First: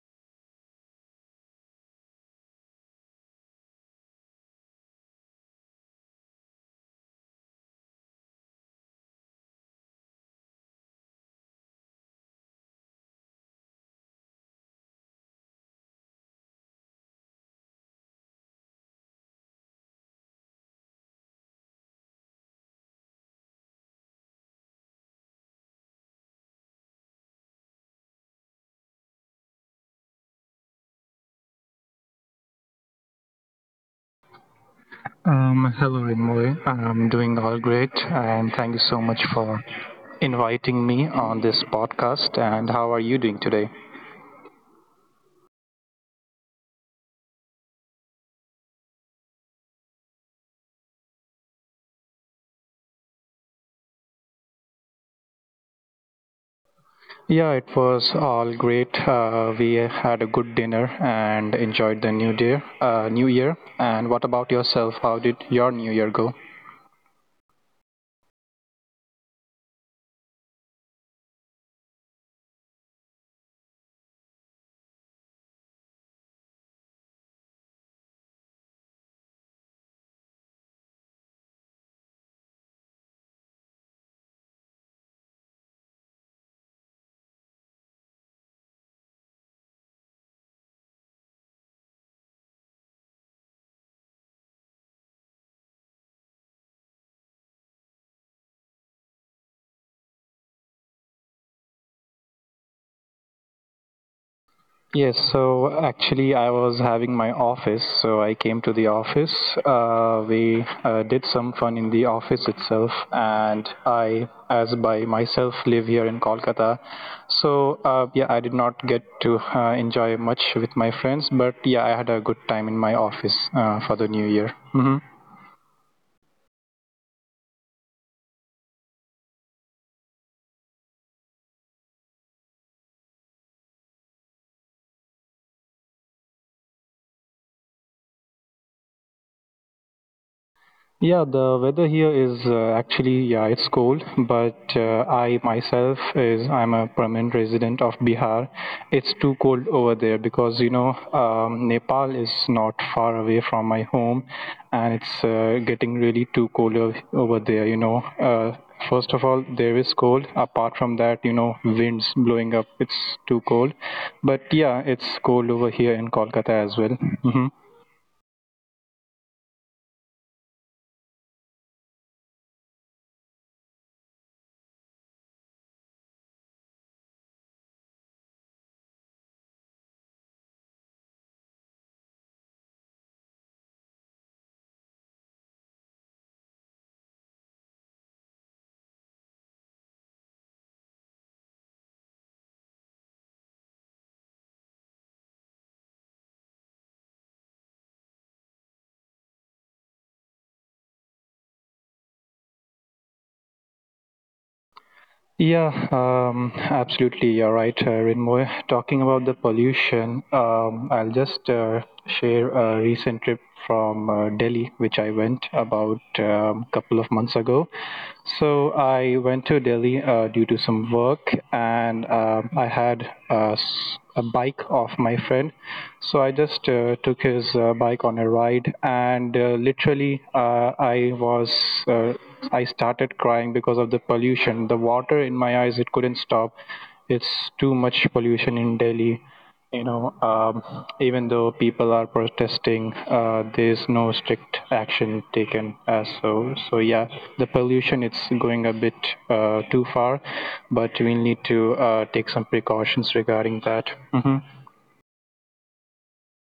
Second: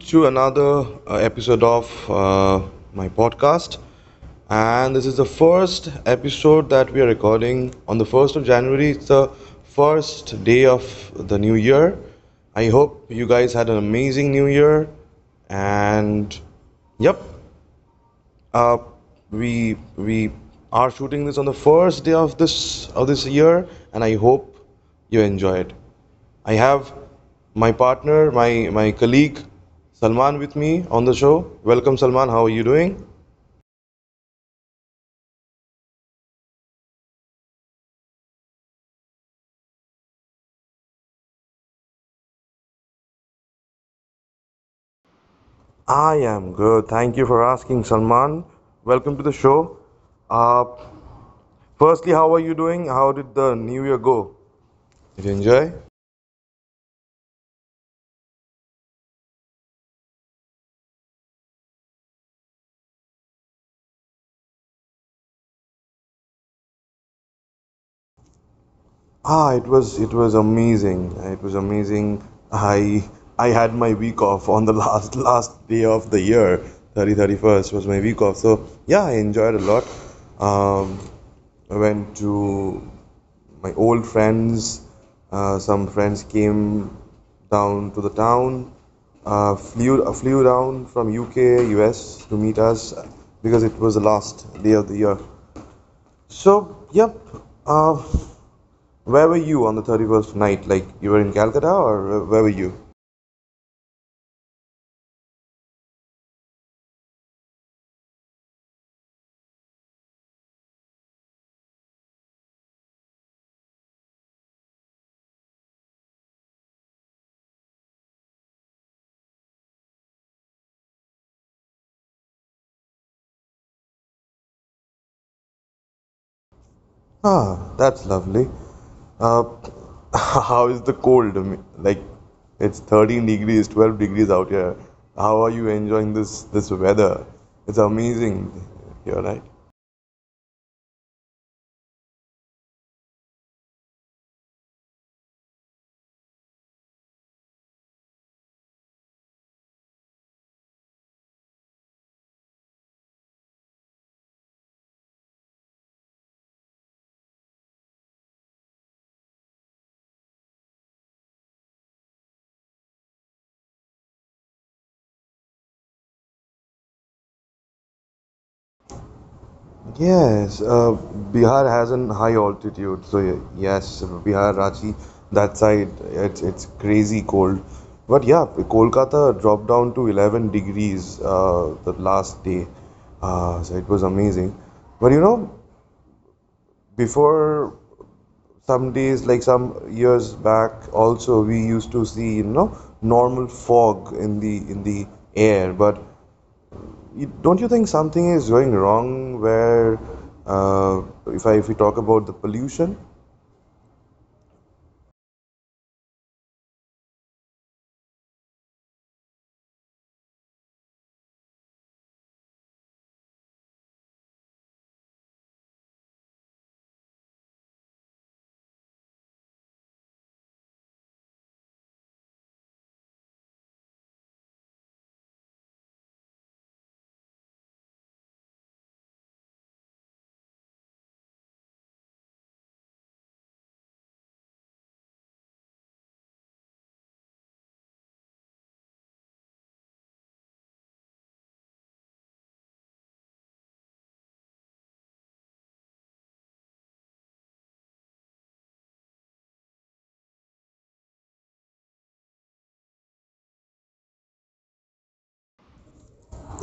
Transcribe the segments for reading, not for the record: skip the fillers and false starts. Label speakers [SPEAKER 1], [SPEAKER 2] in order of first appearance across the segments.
[SPEAKER 1] to another episode of my podcast. And this is the first episode that we are recording on the 1st of January. It's the first day of the new year. I hope you guys had an amazing new year. And yep, uh, we are shooting this on the first day of this year, and I hope you enjoy it. I have my partner, my colleague Salman with me on the show. Welcome, Salman. How are you doing?
[SPEAKER 2] Hello, Rinmoy. I'm doing all great, and thank you so much for inviting me on this podcast. And how are you doing today?
[SPEAKER 1] I am good. Thank you for asking, Salman. Welcome to the show. Uh, Firstly, how are you doing? How did the new year go? Did you enjoy?
[SPEAKER 2] Yeah, it was all great. We had a good dinner and enjoyed the new year. And what about yourself? How did your new year go?
[SPEAKER 1] Ah, it was amazing. It was amazing. I I had my week off on the last day of the year. 30, 31st was my week off. So yeah, I enjoyed a lot. Um, I went to my old friends. Some friends came down to the town, flew down from UK, US to meet us because it was the last day of the year. So yep. Uh, where were you on the 31st night? Like, you were in Calcutta, or where were you?
[SPEAKER 2] Yes, so actually, I was having my office, so I came to the office. We did some fun in the office itself, and I, as by myself, live here in Kolkata. So, yeah, I did not get to enjoy much with my friends, but yeah, I had a good time in my office for the new year. Hmm.
[SPEAKER 1] Ah, that's lovely. Uh, how is the cold? I mean, like, it's 13 degrees, 12 degrees out here. How are you enjoying this weather? It's amazing here, right?
[SPEAKER 2] Yeah, the weather here is actually, yeah, it's cold, but I myself is I'm a permanent resident of Bihar. It's too cold over there because, you know, Nepal is not far away from my home, and it's getting really too cold over there. You know, uh, first of all, there is cold. Apart from that, you know, winds blowing up, it's too cold. But yeah, it's cold over here in Kolkata as well. Mm-hmm.
[SPEAKER 1] Yes, Bihar has an high altitude, so yes, Bihar, Ranchi, that side, it's crazy cold. But yeah, Kolkata dropped down to 11 degrees the last day, so it was amazing. But, before some days, like some years back, also we used to see normal fog in the air. But don't you think something is going wrong where, uh, if we talk about the pollution?
[SPEAKER 2] Yeah, absolutely. You're right, Rinmoy. Talking about the pollution, I'll just share a recent trip from Delhi, which I went about a couple of months ago. So I went to Delhi due to some work, and um, I had a bike of my friend. So I just took his bike on a ride, and literally, I was uh, I started crying because of the pollution. The water in my eyes, it couldn't stop. It's too much pollution in Delhi. You know, even though people are protesting, there's no strict action taken. So yeah, the pollution, it's going a bit too far, but we need to take some precautions regarding that. Mhm.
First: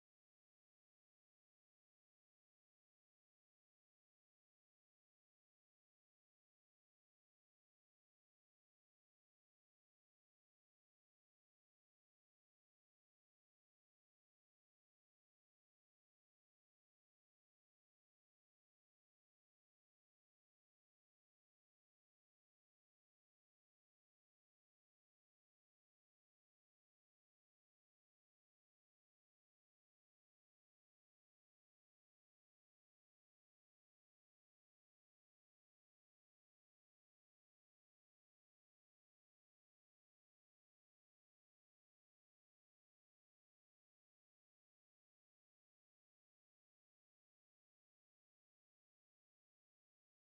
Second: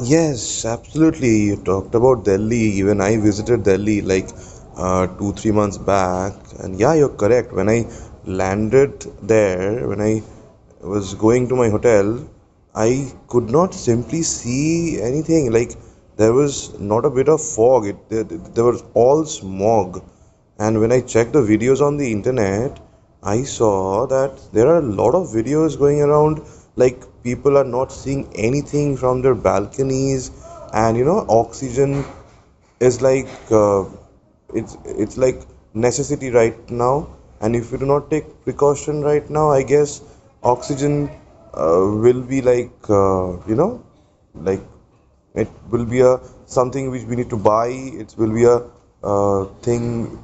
[SPEAKER 1] Yes, absolutely. You talked about Delhi. Even I visited Delhi, like, two, 3 months back. And yeah, you're correct. When I landed there, when I was going to my hotel, I could not simply see anything. Like, there was not a bit of fog. There was all smog. And when I checked the videos on the internet, I saw that there are a lot of videos going around, like people are not seeing anything from their balconies. And oxygen is like, it's like necessity right now. And if you do not take precaution right now, I guess oxygen will be like, like, it will be a something which we need to buy. It will be a thing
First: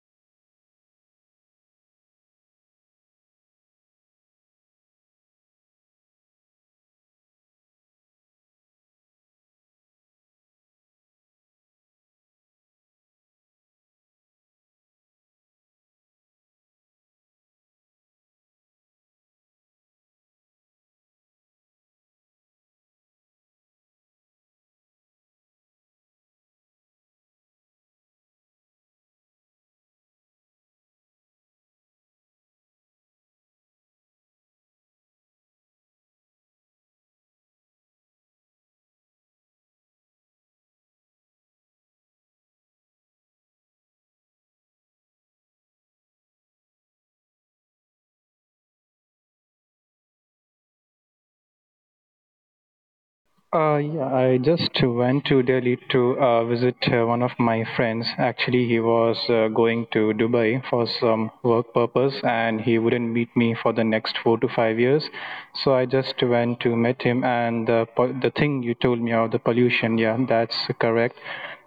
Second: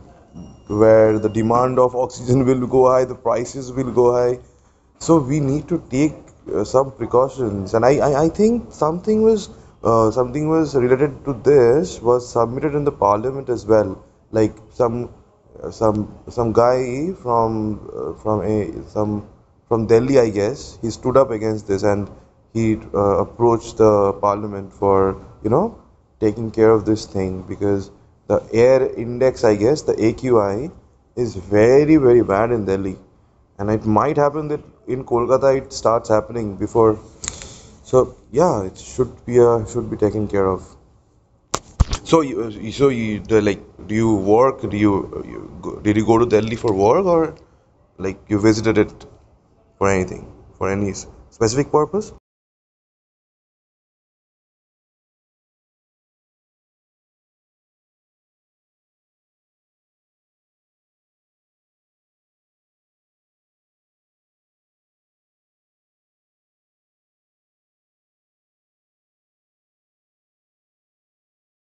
[SPEAKER 1] where the demand of oxygen will go high, the prices will go high, so we need to take some precautions. And I think something was related to this, was submitted in the parliament as well, like some some guy from a some from Delhi, I guess, he stood up against this, and he approached the parliament for taking care of this thing, because the air index, I guess, the AQI is very very bad in Delhi, and it might happen that in Kolkata it starts happening before. So yeah, it should be taken care of. So you, the, like, do you work? Do you, you go, did you go to Delhi for work, or like you visited it for anything, for any specific purpose?
[SPEAKER 2] Yeah, I just went to Delhi to visit one of my friends. Actually, he was going to Dubai for some work purpose, and he wouldn't meet me for the next 4 to 5 years. So I just went to meet him. And the thing you told me of the pollution, yeah, that's correct.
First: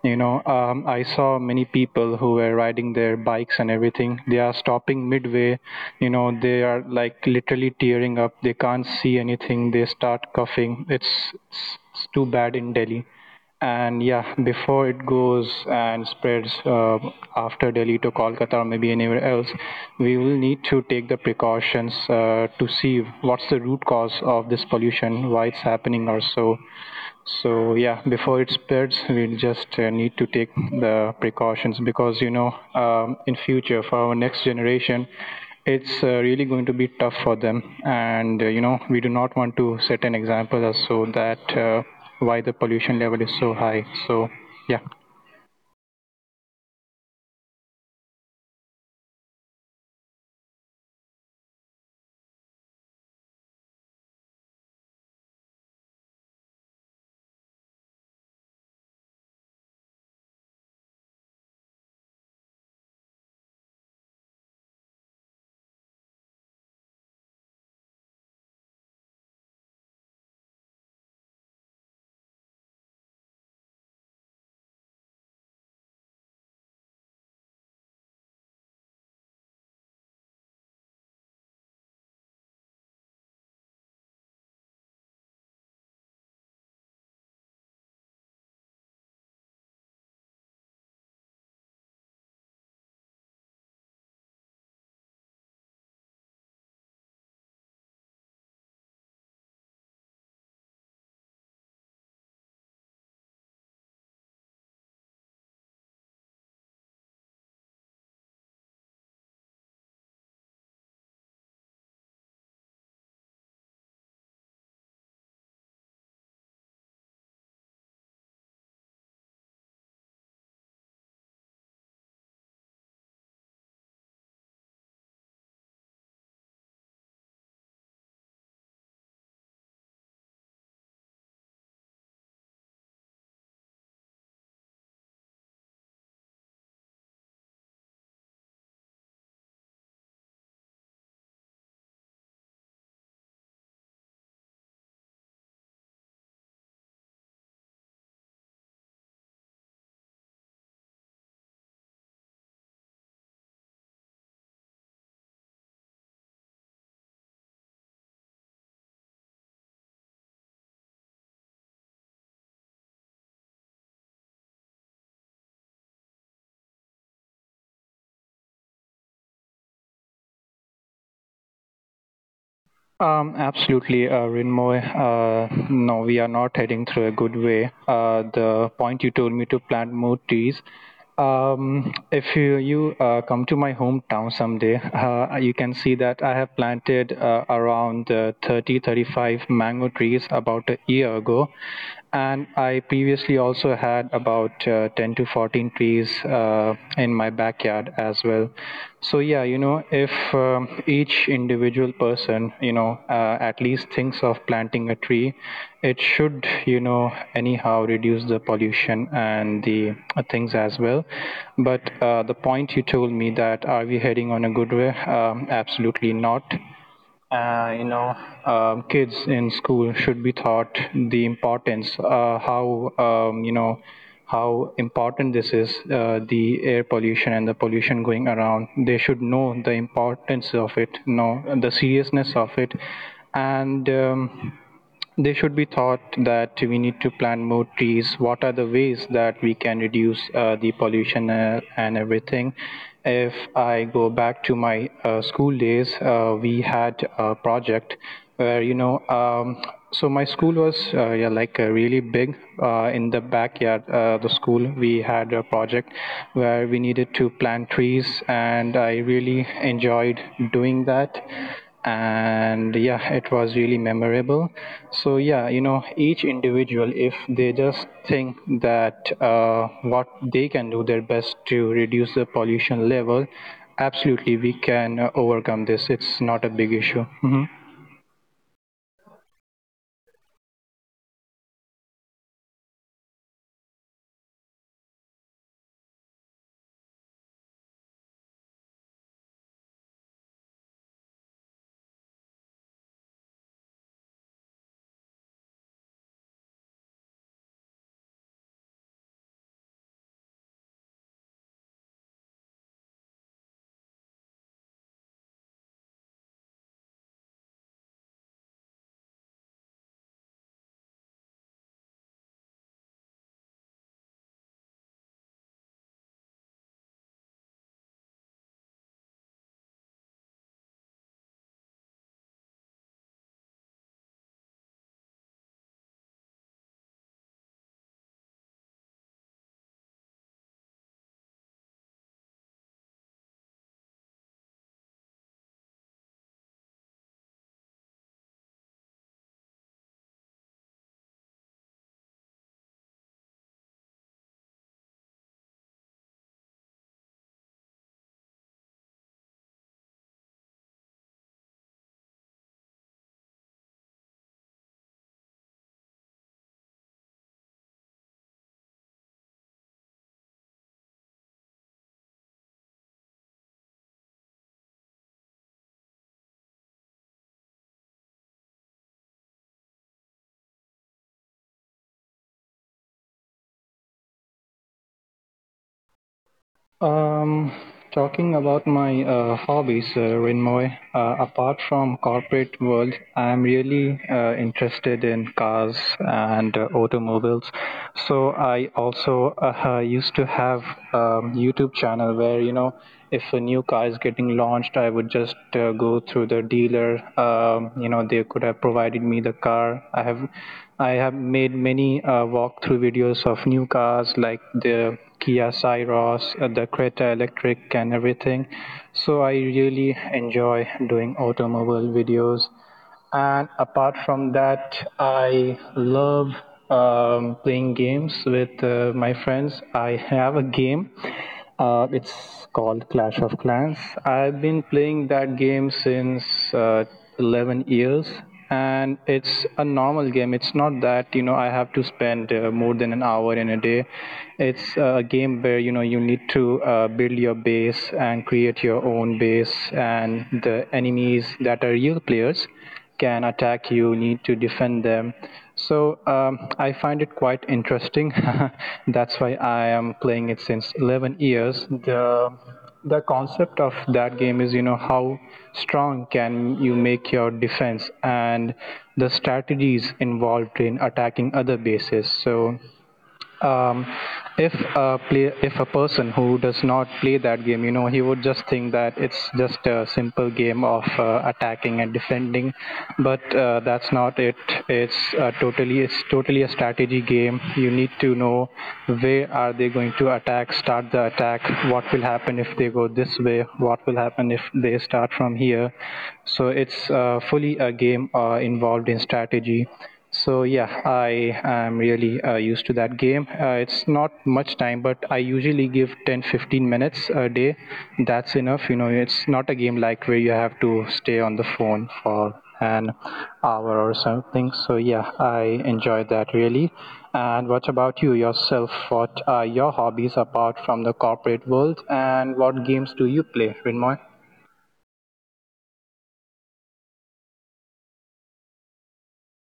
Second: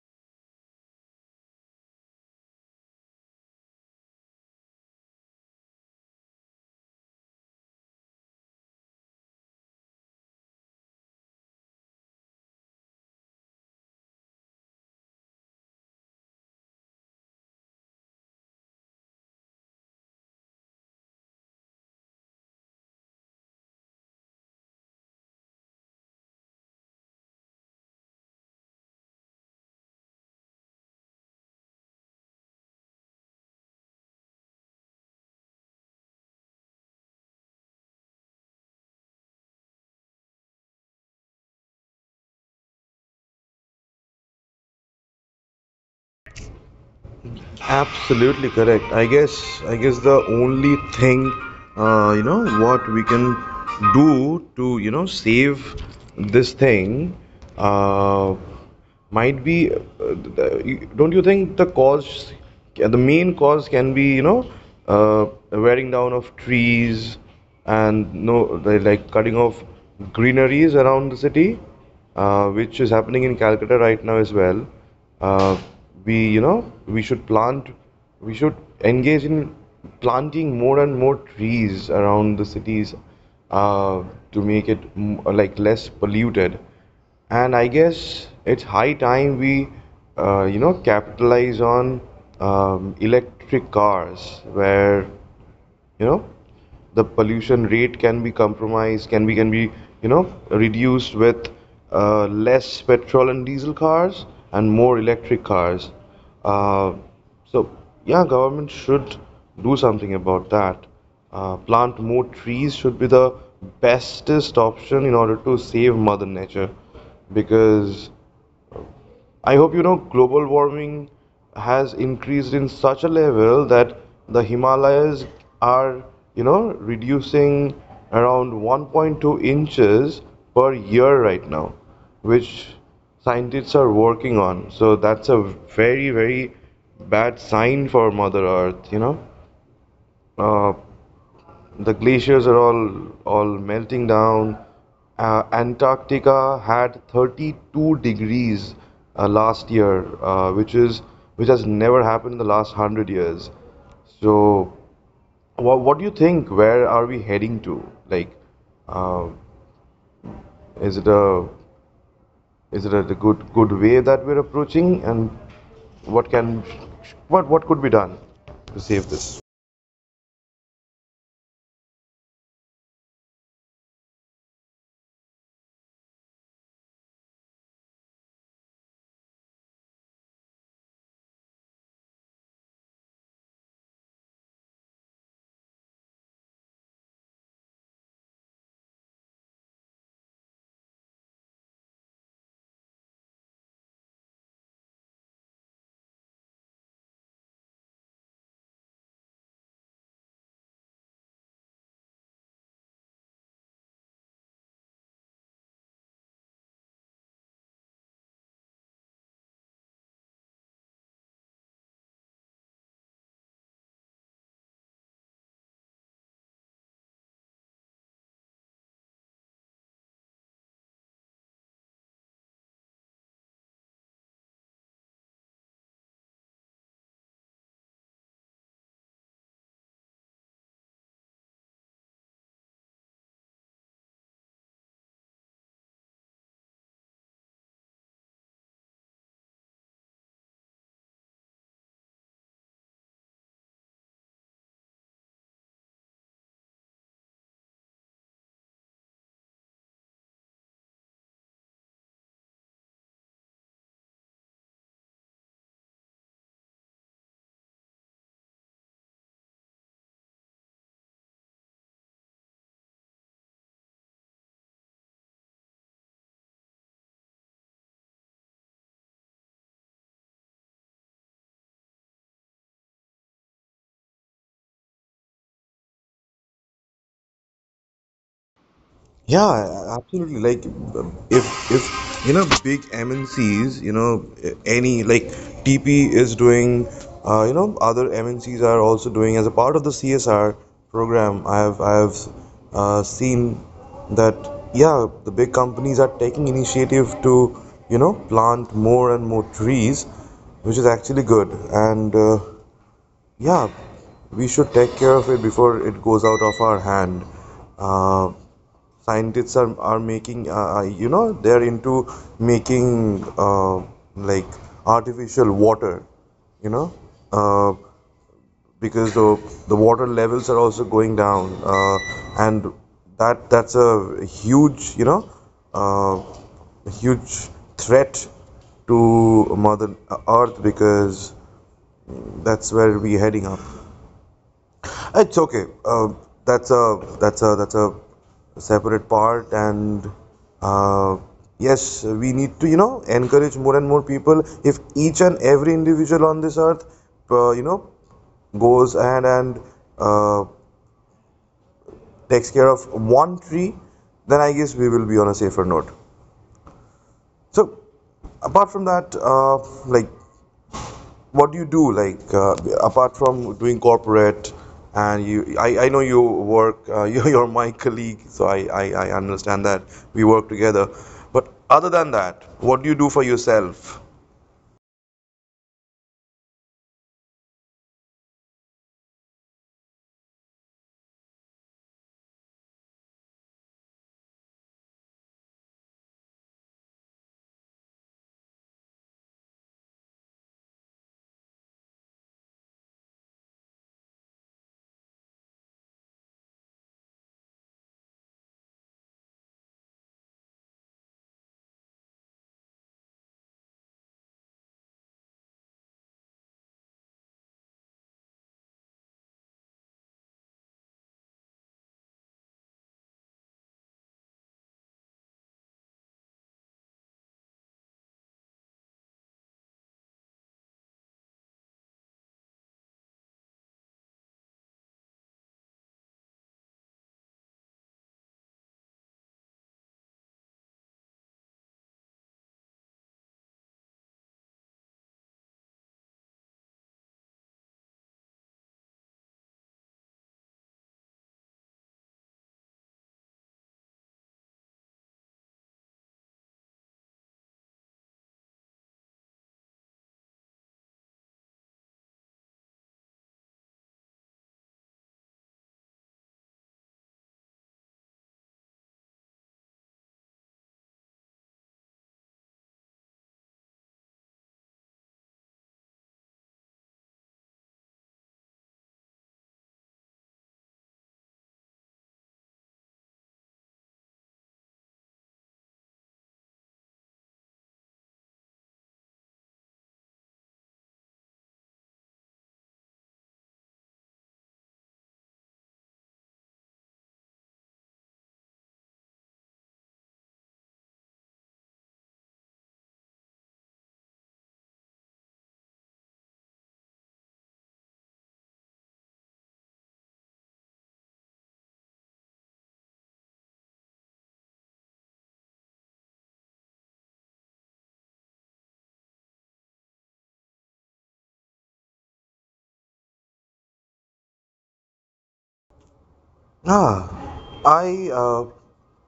[SPEAKER 2] You know, I saw many people who were riding their bikes and everything. They are stopping midway. You know, they are like literally tearing up. They can't see anything. They start coughing. It's too bad in Delhi. And yeah, before it goes and spreads after Delhi to Kolkata or maybe anywhere else, we will need to take the precautions to see what's the root cause of this pollution, why it's happening or so. So yeah, before it spreads, we just need to take the precautions because, you know, in future for our next generation, it's really going to be tough for them, and you know, we do not want to set an example as so that why the pollution level is so high. So yeah.
[SPEAKER 1] Absolutely correct. I guess the only thing, what we can do to save this thing, uh, might be, don't you think the cause, the main cause can be, uh, wearing down of trees and, no, they like cutting off greeneries around the city, which is happening in Calcutta right now as well. uh, we you know We should plant, we should engage in planting more and more trees around the cities, uh, to make it like less polluted. And I guess it's high time we, capitalize on electric cars, where, you know, the pollution rate can be compromised, can be, you know, reduced with less petrol and diesel cars and more electric cars. Uh, so yeah, government should do something about that. Plant more trees should be the bestest option in order to save Mother Nature, because I hope you know global warming has increased in such a level that the Himalayas are, you know, reducing around 1.2 inches per year right now, which scientists are working on. So that's a very, very bad sign for Mother Earth, you know. Uh, the glaciers are all melting down. Antarctica had 32 degrees last year, uh, which is which has never happened in the last 100 years. So, what do you think? Where are we heading to? Like, uh, is it a is it a good way that we're approaching? And what can what could be done to save this?
[SPEAKER 2] Absolutely, Rinmoy. No, we are not heading through a good way. The point you told me to plant more trees. If you, you come to my hometown someday, you can see that I have planted around 30 35 mango trees about a year ago. And I previously also had about 10 to 14 trees in my backyard as well. So yeah, you know, if each individual person, you know, at least thinks of planting a tree, it should, you know, anyhow reduce the pollution and the things as well. But the point you told me that are we heading on a good way? Absolutely not. You know, kids in school should be taught the importance, how, you know, how important this is, the air pollution and the pollution going around. They should know the importance of it, know the seriousness of it, and they should be thought that we need to plant more trees. What are the ways that we can reduce the pollution and everything? If I go back to my school days, we had a project where, you know. So my school was yeah, like really big. In the backyard, the school, we had a project where we needed to plant trees, and I really enjoyed doing that, and yeah, it was really memorable. So yeah, you know, each individual, if they just think that what they can do their best to reduce the pollution level, absolutely we can overcome this. It's not a big issue. Mm-hmm.
[SPEAKER 1] Yeah, absolutely. Like, if you know, big MNCs, you know, any, like, TP is doing, you know, other MNCs are also doing as a part of the CSR program. I have seen that, yeah, the big companies are taking initiative to plant more and more trees, which is actually good. And yeah, we should take care of it before it goes out of our hand. Uh, Scientists are, making, they're into making, like, artificial water, you know uh, because the water levels are also going down, and that's a huge, uh, huge threat to Mother Earth, because that's where we're heading up. It's okay. That's a separate part, and, uh, yes, we need to encourage more and more people. If each and every individual on this earth, uh, you know, goes ahead and uh, takes care of one tree, then I guess we will be on a safer note. So, apart from that, like, what do you do, like, apart from doing corporate? And you I know you work, you're my colleague, so I understand that we work together. But other than that, what do you do for yourself?
[SPEAKER 2] Um, Talking about my hobbies, Renmoy, apart from corporate world, I'm really interested in cars and automobiles. So I also used to have YouTube channel where, you know, if a new car is getting launched, I would just go through the dealer. You know, they could have provided me the car. I have made many walkthrough videos of new cars, like the Kia Syros, the Creta Electric, and everything. So I really enjoy doing automobile videos. And apart from that, I love playing games with my friends. I have a game. It's called Clash of Clans. I've been playing that game since uh, 11 years, and it's a normal game. It's not that, you know, I have to spend more than an hour in a day. It's a game where, you know, you need to build your base and create your own base, and the enemies that are real players can attack. You need to defend them. So I find it quite interesting. That's why I am playing it since 11 years. The concept of that game is, you know, how strong can you make your defense and the strategies involved in attacking other bases. So um, if a play, if a person who does not play that game, you know, he would just think that it's just a simple game of attacking and defending, but that's not it. It's totally it's totally a strategy game. You need to know where are they going to attack, start the attack, what will happen if they go this way, what will happen if they start from here. So it's fully a game involved in strategy. So yeah, I am really used to that game. It's not much time, but I usually give 10 15 minutes a day. That's enough. You know, it's not a game like where you have to stay on the phone for an hour or something. So yeah, I enjoy that really. And what about you yourself? What are your hobbies apart from the corporate world? And what games do you play, Rinmoy?
[SPEAKER 1] Ah, I, uh,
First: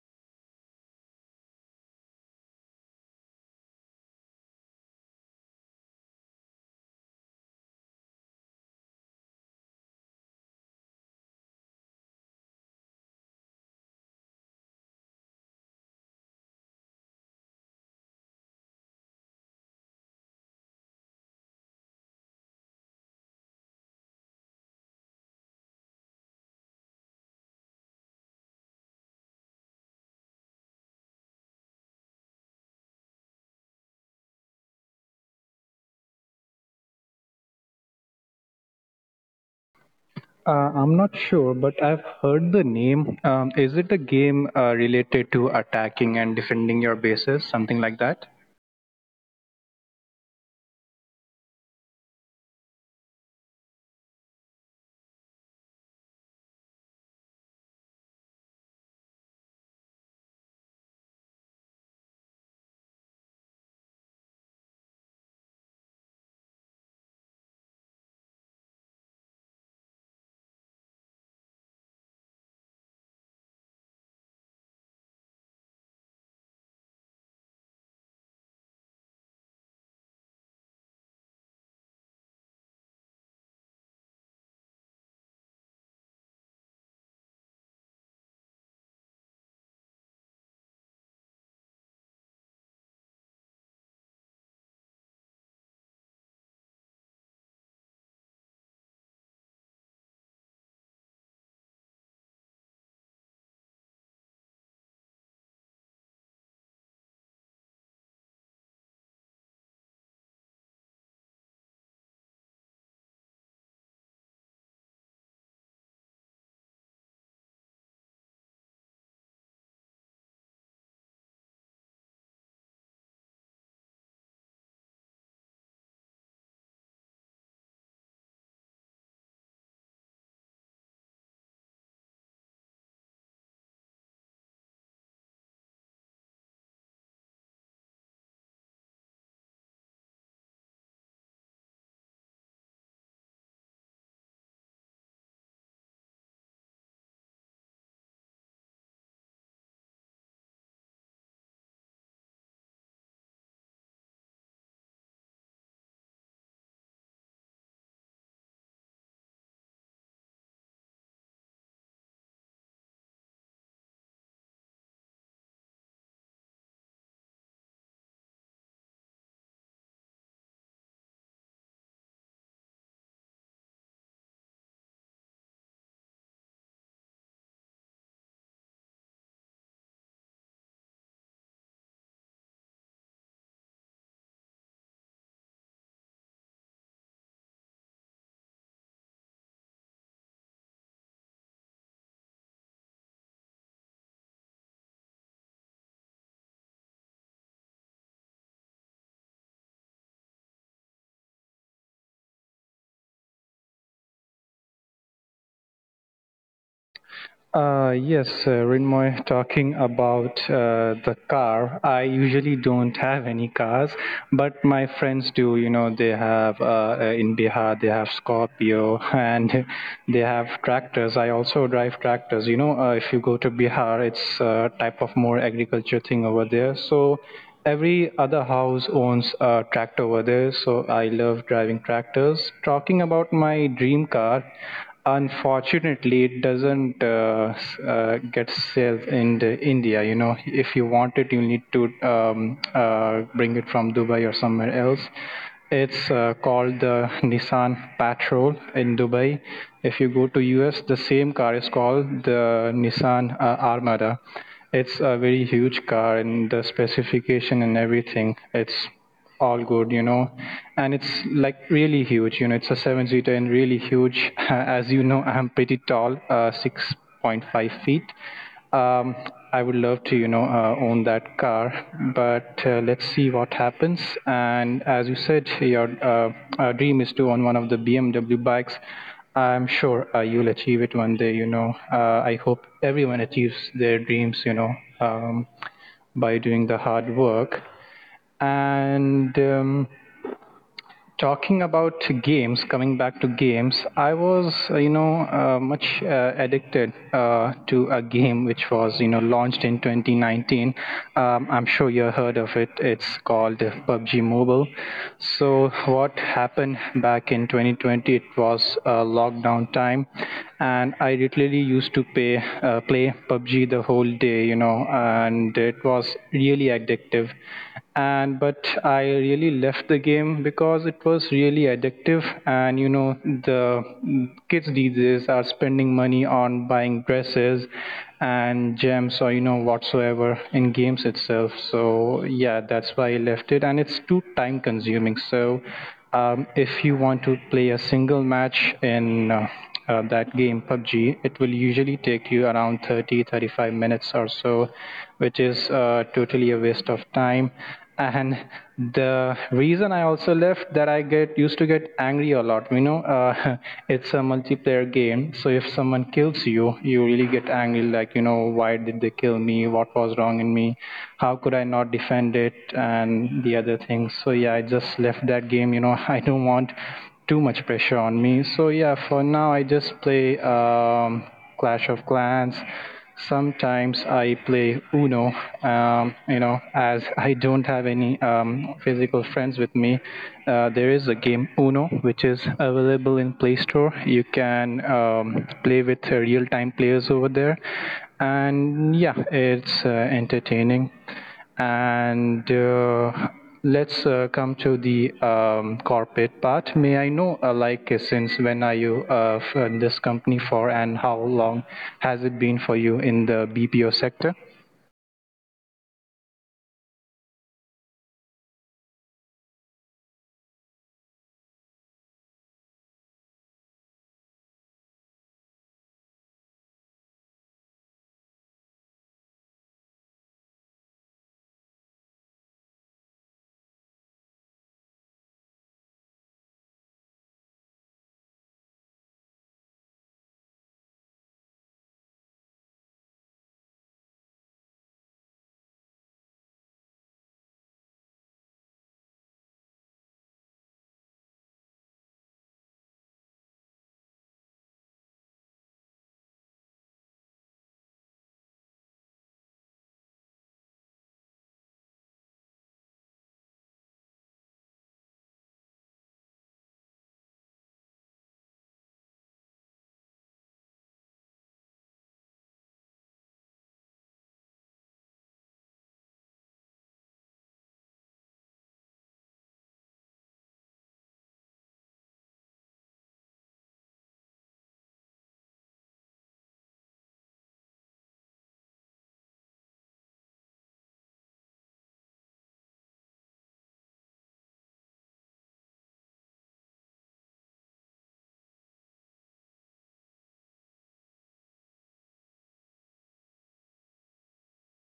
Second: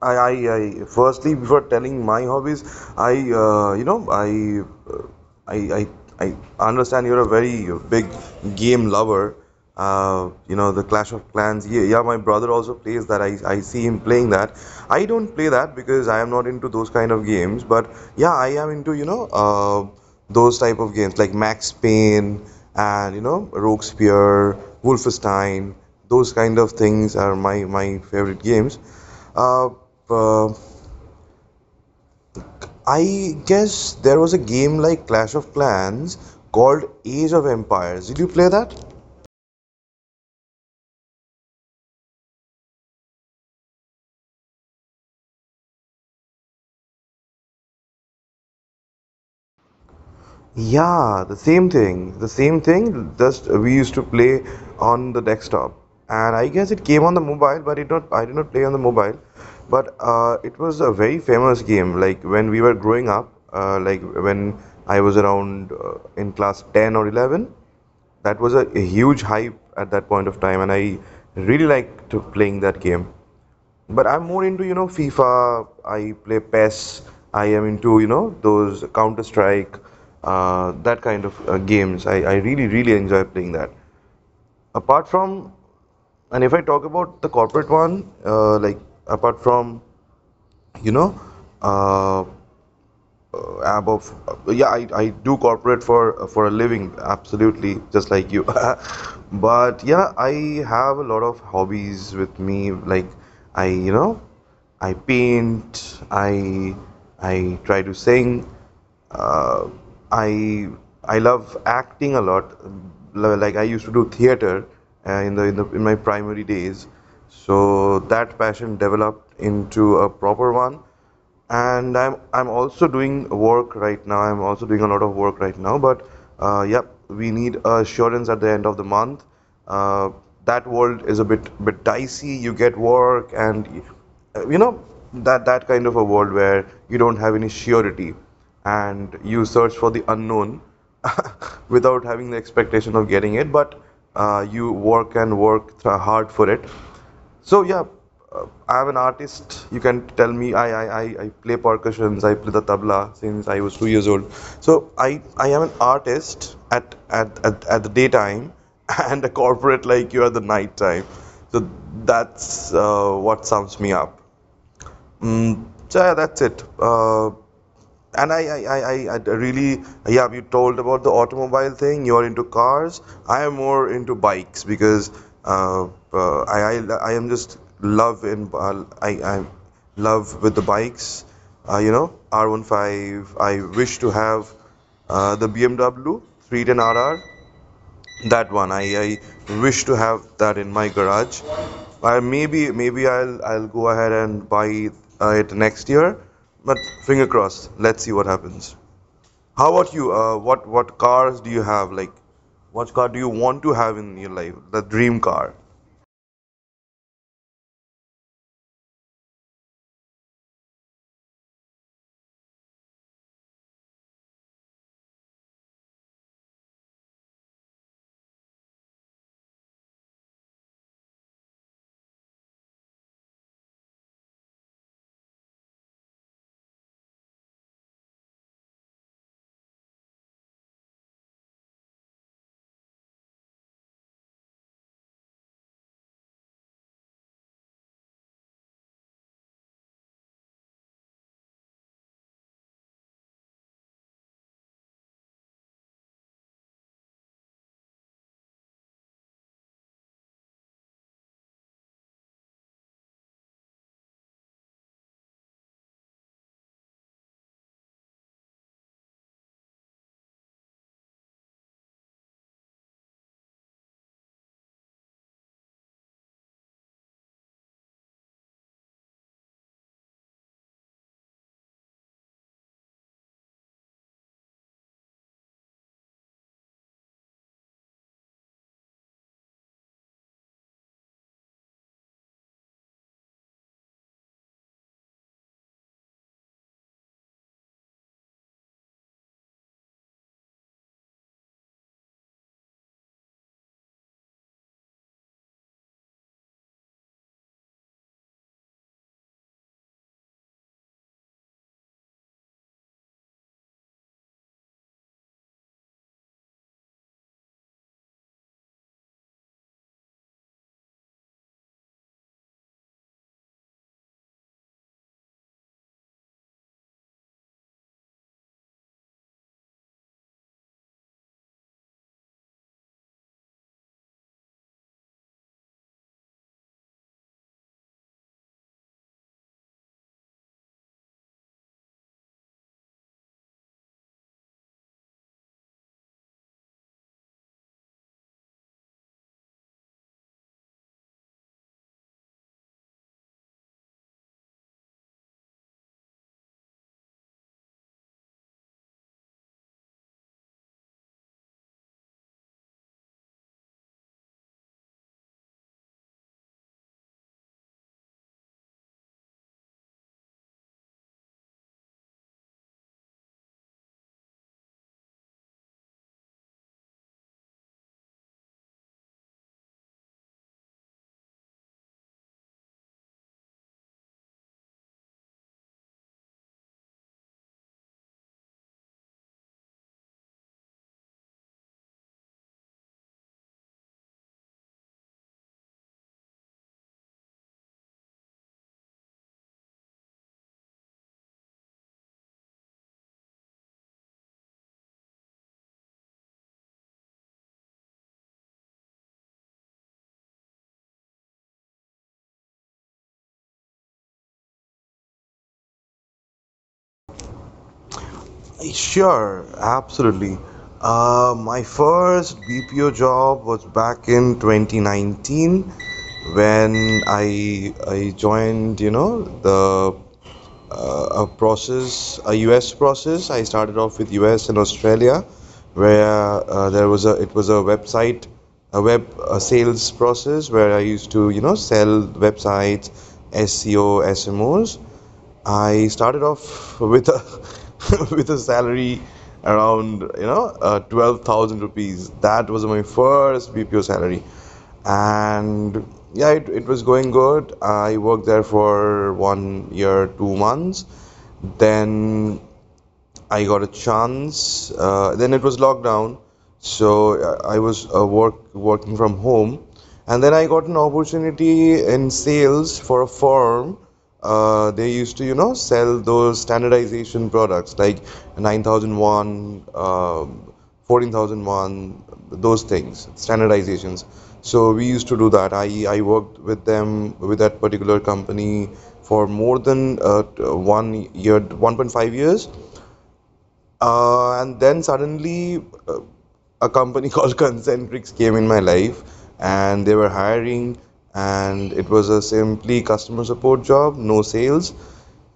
[SPEAKER 1] I, I, firstly, before telling my hobbies, I, you know, uh, I, I understand you're a very big game lover. You know, the Clash of Clans. Yeah, yeah, my brother also plays that. I see him playing that. I don't play that because I am not into those kind of games. But yeah, I am into, you know, those type of games, like Max Payne and Rogue Spear, Wolfenstein. Those kind of things are my favorite games. Uh, uh, I guess there was a game like Clash of Clans called Age of Empires. Did you play that?
[SPEAKER 2] I'm not sure, but I've heard the name. Is it a game related to attacking and defending your bases, something like that?
[SPEAKER 1] Yeah, the same thing. The same thing. Just, we used to play on the desktop, and I guess it came on the mobile, but it not. I did not play on the mobile, but it was a very famous game. Like, when we were growing up, like when I was around, in class 10 or 11, that was a huge hype at that point of time, and I really liked to playing that game. But I'm more into, you know, FIFA. I play PES. I am into, you know, those Counter Strike, that kind of games. I really, really enjoy playing that. Apart from, and if I talk about the corporate one, like, apart from, you know, uh, above, yeah, I do corporate for a living, absolutely, just like you. But yeah, I have a lot of hobbies with me. Like, I, you know, I paint. I try to sing. uh, i I love acting a lot. Like, I used to do theater in the in the in my primary days, so that passion developed into a proper one. And I'm also doing work right now. I'm also doing a lot of work right now. But, yep, we need assurance at the end of the month. Uh, that world is a bit dicey. You get work, and you know, that kind of a world where you don't have any surety, and you search for the unknown without having the expectation of getting it. But you work and work hard for it, so yeah, I'm an artist. You can tell me. I play percussions. I play the tabla since I was 2 years old. So I am an artist at the daytime and a corporate like you at the night time. So that's what sums me up. Mm, so yeah, that's it. And I really, Yeah, you told about the automobile thing. You're into cars. I am more into bikes because uh, I am just love in, I love with the bikes. You know, R15. I wish to have the BMW 310 RR. That one, I wish to have that in my garage. I maybe I'll go ahead and buy it next year, but finger crossed. Let's see what happens. How about you? What cars do you have? Like, what car do you want to have in your life? The dream car.
[SPEAKER 2] Yes, Rinmoy, talking about the car. I usually don't have any cars, but my friends do. You know, they have in Bihar, they have Scorpio and they have tractors. I also drive tractors. You know, if you go to Bihar, it's a type of more agriculture thing over there. So every other house owns a tractor over there. So I love driving tractors. Talking about my dream car, unfortunately, it doesn't get sold in the India. You know, if you want it, you need to bring it from Dubai or somewhere else. It's called the Nissan Patrol in Dubai. If you go to US, the same car is called the Nissan Armada. It's a very huge car, and the specification and everything, it's all good, you know. And it's like really huge, you know. It's a seven seater and really huge. As you know, I'm pretty tall, 6.5 feet. Um, I would love to, you know, own that car, but let's see what happens. And as you said, your dream is to own one of the BMW bikes. I'm sure you'll achieve it one day, you know. I hope everyone achieves their dreams, you know, um, by doing the hard work. And talking about games, coming back to games, I was, you know, much addicted to a game which was, you know, launched in 2019. I'm sure you heard of it. It's called PUBG Mobile. So what happened back in 2020? It was lockdown time, and I literally used to play PUBG the whole day, you know, and it was really addictive and but I really left the game because it was really addictive. And you know the kids these days are spending money on buying dresses and gems or you know whatsoever in games itself. So yeah, that's why I left it, and it's too time consuming. So if you want to play a single match in that game PUBG, it will usually take you around 30 35 minutes or so, which is totally a waste of time. And the reason I also left that I get used to get angry a lot. You know, it's a multiplayer game, so if someone kills you, you really get angry. Like, you know, why did they kill me? What was wrong in me? How could I not defend it? And the other things. So yeah, I just left that game. I don't want too much pressure on me. So yeah, for now I just play Clash of Clans. Sometimes I play Uno. You know, as I don't have any physical friends with me, there is a game Uno which is available in Play Store. You can play with real-time players over there, and yeah, it's entertaining. And Let's come to the corporate part. May I know, since when are you in this company for, and how long has it been for you in the BPO sector?
[SPEAKER 1] Sure, absolutely. My first BPO job was back in 2019 when I joined, you know, the a process, a US process. I started off with US and Australia, where there was a it was a website, a sales process where I used to you know sell websites, SEO, SMOs. I started off with a with a salary around you know 12,000 rupees. That was my first BPO salary, and yeah, it was going good. I worked there for 1 year, 2 months, then I got a chance. Then it was lockdown, so I was working from home, and then I got an opportunity in sales for a firm. They used to, you know, sell those standardization products like 9001, 14001, those things, standardizations. So we used to do that. I worked with them, with that particular company for more than 1 year, 1.5 years. And then suddenly, a company called Concentrix came in my life, and they were hiring, and it was a simply customer support job, no sales.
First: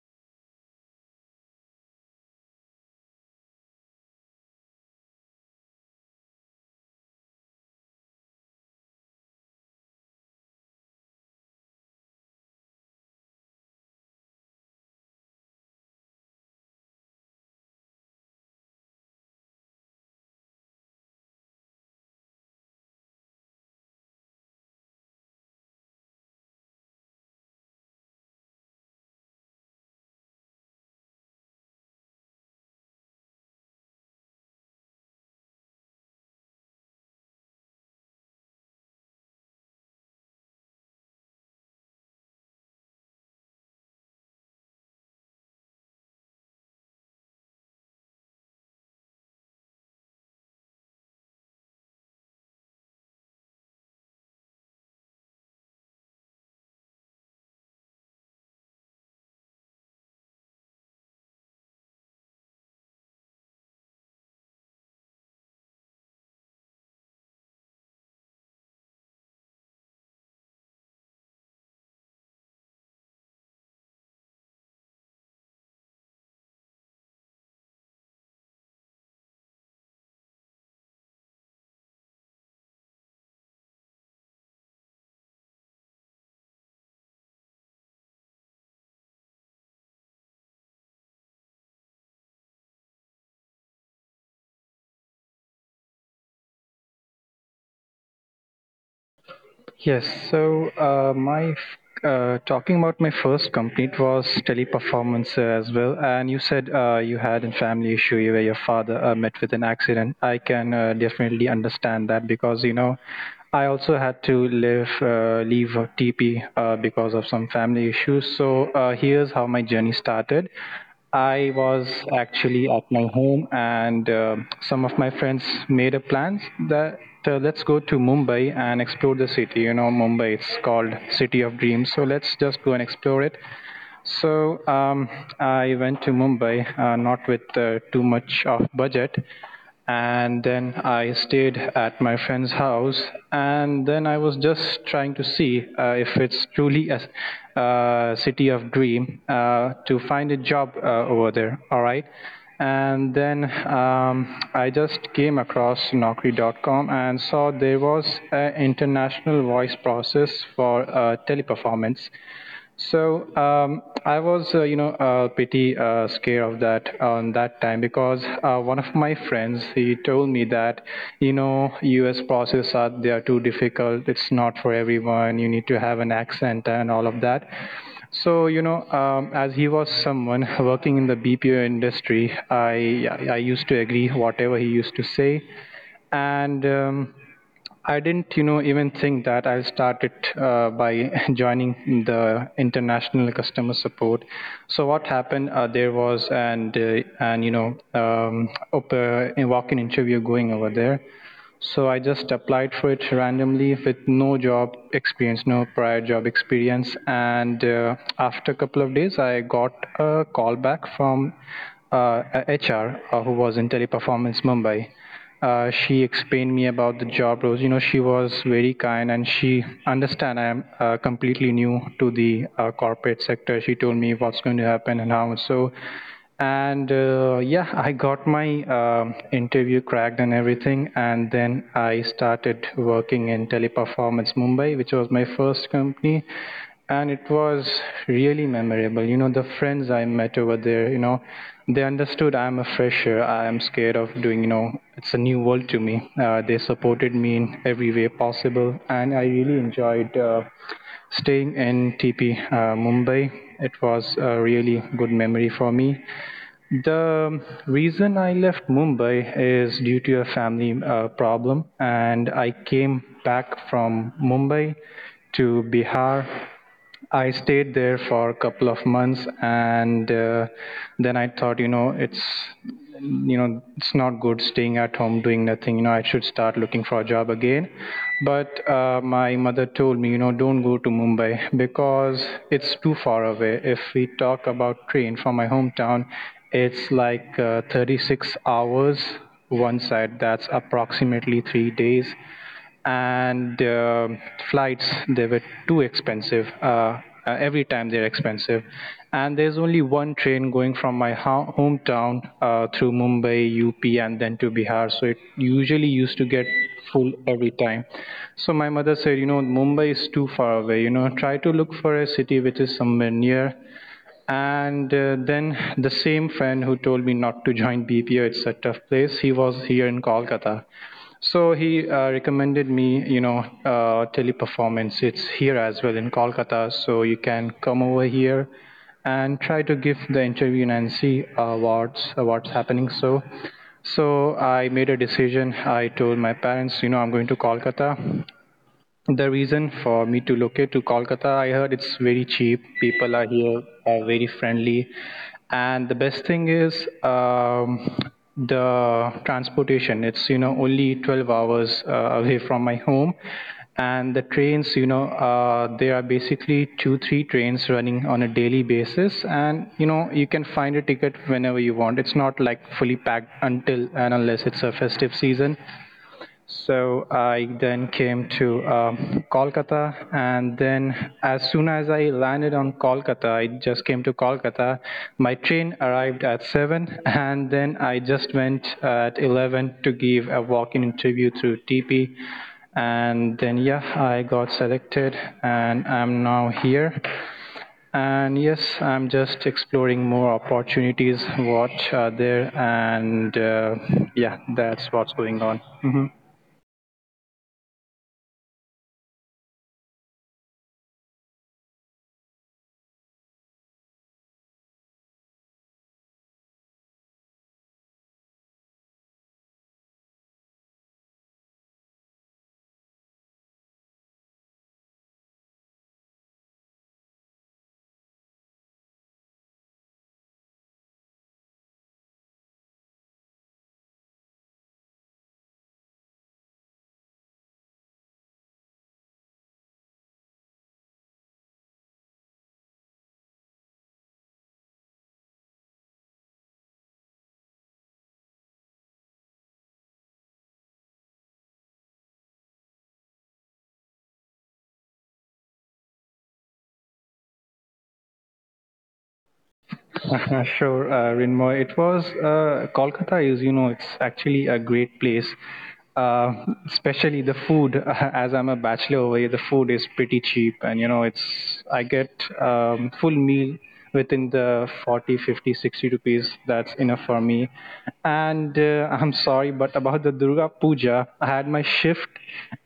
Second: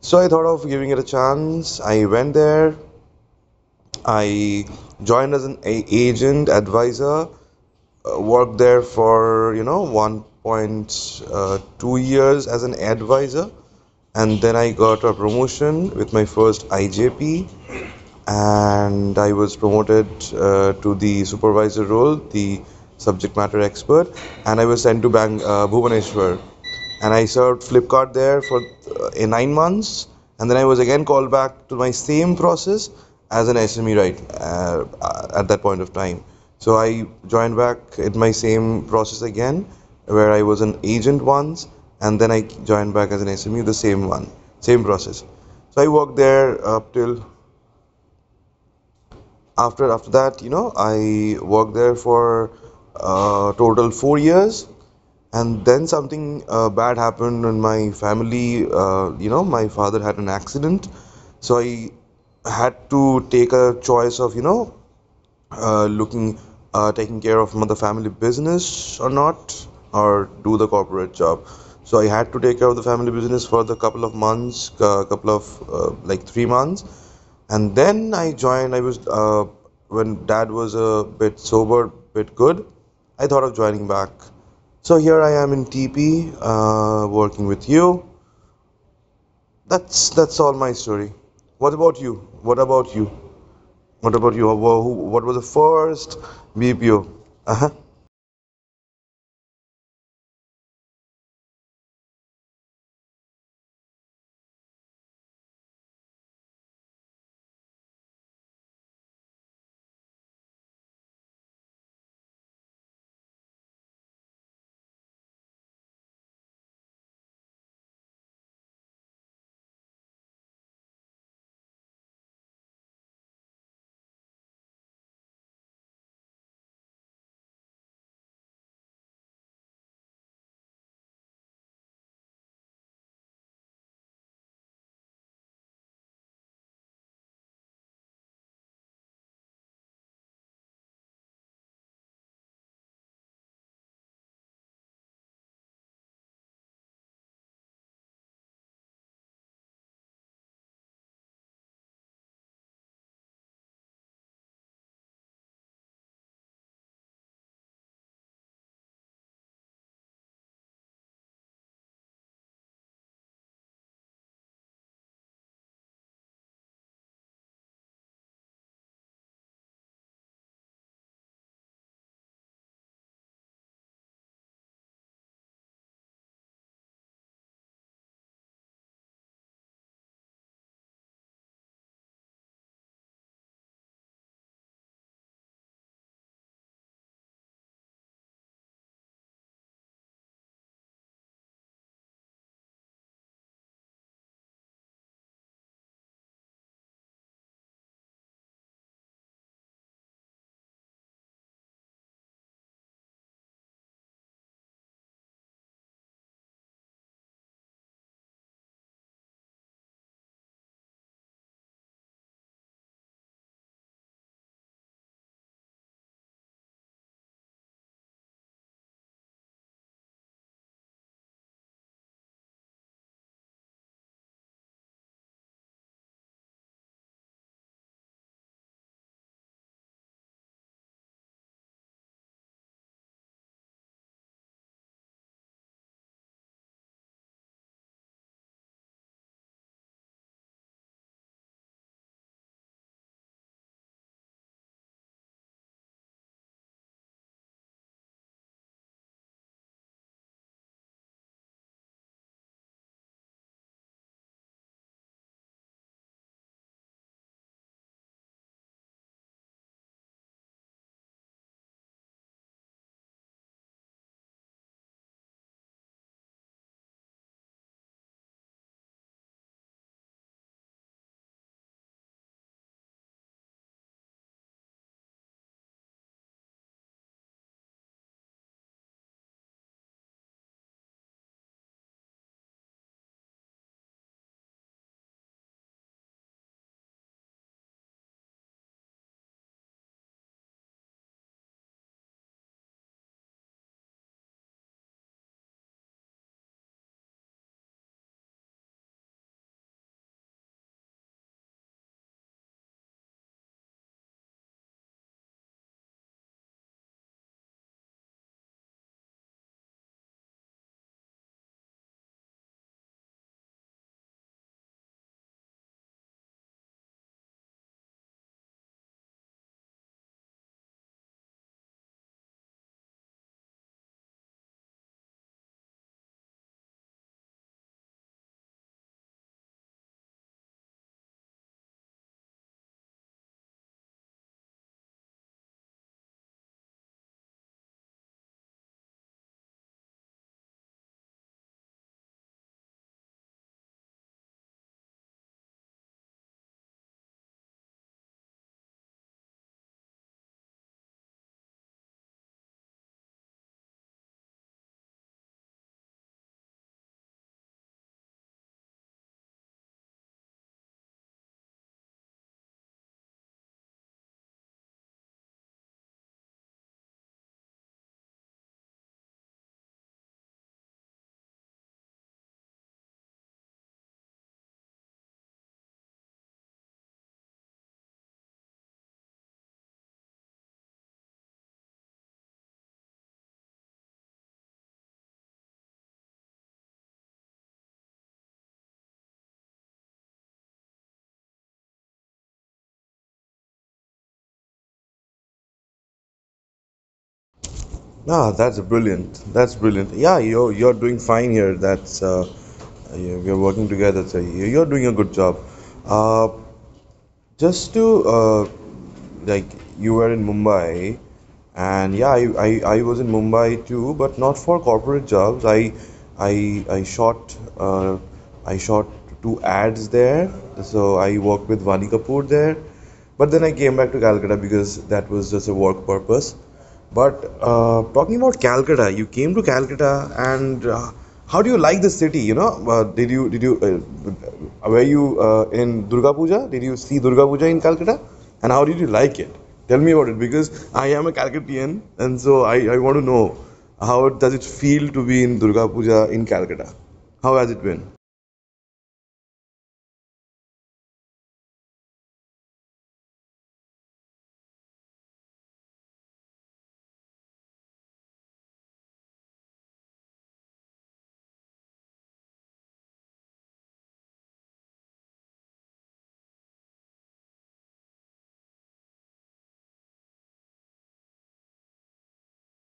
[SPEAKER 1] So I thought of giving it a chance. I went there. I joined as an agent advisor. Worked there for you know 1.2 years as an advisor, and then I got a promotion with my first IJP and I was promoted to the supervisor role, the subject matter expert, and I was sent to Bhubaneswar. And I served Flipkart there for in 9 months, and then I was again called back to my same process as an SME right at that point of time. So I joined back in my same process again, where I was an agent once, and then I joined back as an SME, the same one, same process. So I worked there up till after that, you know, I worked there for total 4 years, and then something bad happened in my family. You know, my father had an accident, so I had to take a choice of you know looking taking care of the family business or not, or do the corporate job. So I had to take care of the family business for the couple of months, couple of like 3 months, and then I joined. I was when dad was a bit sober, bit good. I thought of joining back. So here I am in TP, working with you. That's all my story. What about you? What about you? What about you? What was the first BPO? Uh huh.
[SPEAKER 2] Yes, so talking about my first company, it was Teleperformance as well. And you said you had a family issue where your father met with an accident. I can definitely understand that, because you know I also had to live leave TP because of some family issues. So here's how my journey started. I was actually at my home, and some of my friends made a plans that let's go to Mumbai and explore the city. You know, Mumbai it's called City of Dreams, so let's just go and explore it. So I went to Mumbai, not with too much of budget, and then I stayed at my friend's house, and then I was just trying to see if it's truly a city of dream to find a job over there. All right, and then I just came across Naukri.com and saw there was an international voice process for Teleperformance. So I was, pretty scared of that on that time, because one of my friends he told me that, you know, U.S. process are they are too difficult. It's not for everyone. You need to have an accent and all of that. So you know, as he was someone working in the BPO industry, I used to agree whatever he used to say, and. I didn't, you know, even think that. I started by joining the international customer support. So what happened? There was and you know, a walk-in interview going over there. So I just applied for it randomly with no job experience, no prior job experience. And after a couple of days, I got a call back from a HR who was in Teleperformance Mumbai. She explained me about the job roles. You know, she was very kind and she understand I am completely new to the corporate sector. She told me what's going to happen and how. So and yeah, I got my interview cracked and everything. And then I started working in Teleperformance Mumbai, which was my first company. And it was really memorable. You know, the friends I met over there, you know, they understood I'm a fresher. I'm scared of doing, you know, it's a new world to me. They supported me in every way possible. And I really enjoyed. Staying in TP Mumbai, it was a really good memory for me. The reason I left Mumbai is due to a family problem, and I came back from Mumbai to Bihar. I stayed there for a couple of months, and then I thought, you know, it's not good staying at home doing nothing. You know, I should start looking for a job again. But my mother told me, you know, don't go to Mumbai because it's too far away. If we talk about train from my hometown, it's like 36 hours one side. That's approximately 3 days, and flights they were too expensive. Every time they're expensive, and there's only one train going from my hometown through Mumbai up and then to Bihar, so it usually used to get full every time. So my mother said, you know, Mumbai is too far away, you know, try to look for a city which is somewhere near. And then the same friend who told me not to join BPO, it's a tough place, he was here in Kolkata. So he recommended me, you know, Teleperformance. It's here as well in Kolkata. So you can come over here and try to give the interview and see what's happening. So I made a decision. I told my parents, you know, I'm going to Kolkata. The reason for me to locate to Kolkata, I heard it's very cheap. People are here, are very friendly, and the best thing is the transportation. It's you know only 12 hours away from my home, and the trains. You know, there are basically two, three trains running on a daily basis, and you know you can find a ticket whenever you want. It's not like fully packed until and unless it's a festive season. So I then came to Kolkata, and then as soon as I landed on Kolkata, I just came to Kolkata. My train arrived at 7, and then I just went at 11 to give a walk-in interview through TP, and then yeah, I got selected, and I'm now here. And yes, I'm just exploring more opportunities, what are there, and yeah, that's what's going on. Mhm.
[SPEAKER 1] Ah, that's brilliant. That's brilliant. Yeah, you're doing fine here. That's we're working together. So you're doing a good job. Uh, just to uh, like, you were in Mumbai, and yeah, I was in Mumbai too, but not for corporate jobs. I I shot uh, I shot two ads there, so I worked with Vani Kapoor there. But then I came back to Calcutta because that was just a work purpose. But talking about Calcutta, you came to Calcutta, and how do you like the city? You know, did you were you in Durga Puja? Did you see Durga Puja in Calcutta? And how did you like it? Tell me about it because I am a Calcuttian, and so I want to know how does it feel to be in Durga Puja in Calcutta? How has it been?
[SPEAKER 2] Sure, Rinmoy. It was Kolkata is, you know, it's actually a great place. Uh, Especially the food. As I'm a bachelor over here, the food is pretty cheap, and you know, it's I get full meal within the 40, 50, 60 rupees. That's enough for me. And I'm sorry, but about the Durga Puja puja. I had my shift,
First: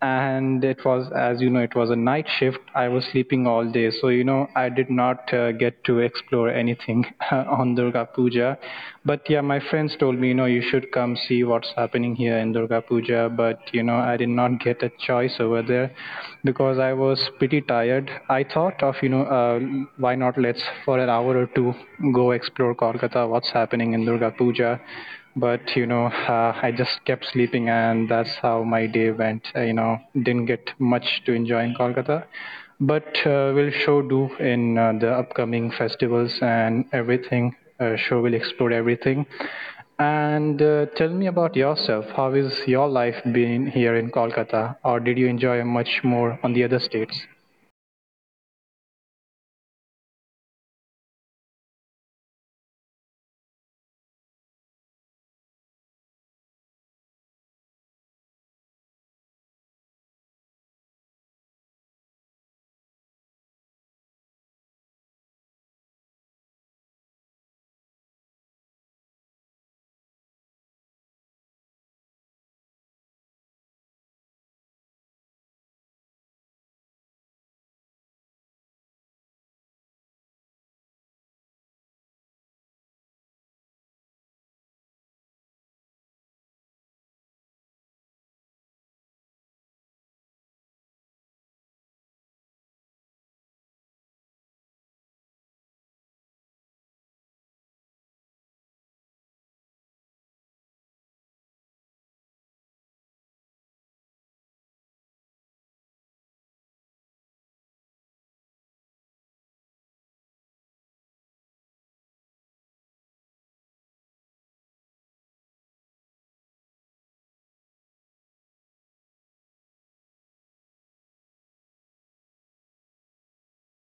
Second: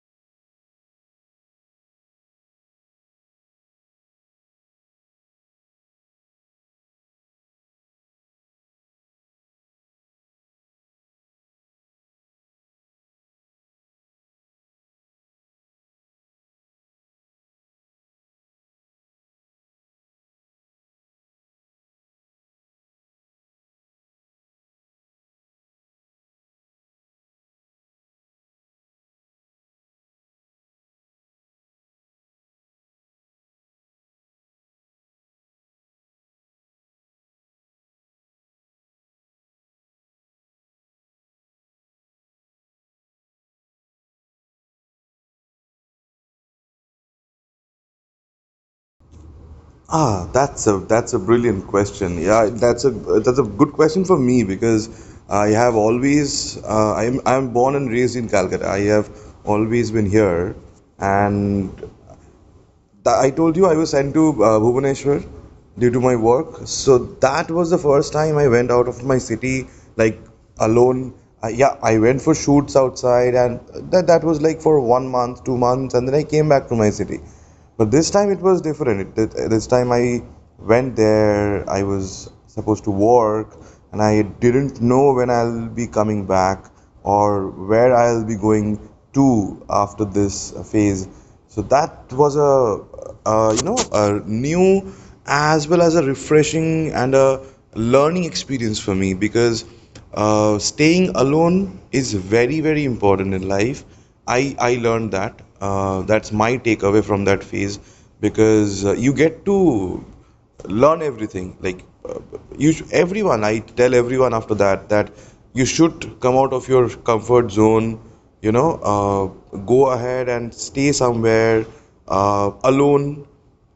[SPEAKER 2] and it was, as you know, it was a night shift. I was sleeping all day, so you know, I did not get to explore anything on Durga Puja. But yeah, my friends told me, you know, you should come see what's happening here in Durga Puja. But you know, I did not get a choice over there because I was pretty tired. I thought of, you know, why not let's for an hour or two go explore Kolkata, what's happening in Durga Puja. But you know I just kept sleeping, and that's how my day went. I, you know, didn't get much to enjoy in Kolkata. But will show do in the upcoming festivals and everything, show will explore everything. And tell me about yourself, how is your life been here in Kolkata, or did you enjoy much more on the other states?
[SPEAKER 1] Ah, that's a brilliant question. Yeah, that's a good question for me because I have always I'm born and raised in Calcutta. I have always been here, and I told you I was sent to Bhubaneswar due to my work. So that was the first time I went out of my city, like, alone. Yeah, I went for shoots outside, and that was like for 1 month, 2 months, and then I came back to my city. But this time it was different. This time I went there. I was supposed to work, and I didn't know when I'll be coming back or where I'll be going to after this phase. So that was a, you know, a new as well as a refreshing and a learning experience for me because staying alone is very important in life. I learned that. Uh, that's my takeaway from that phase because you get to learn everything. Like, everyone, I tell everyone after that, that you should come out of your comfort zone. You know, go ahead and stay somewhere alone.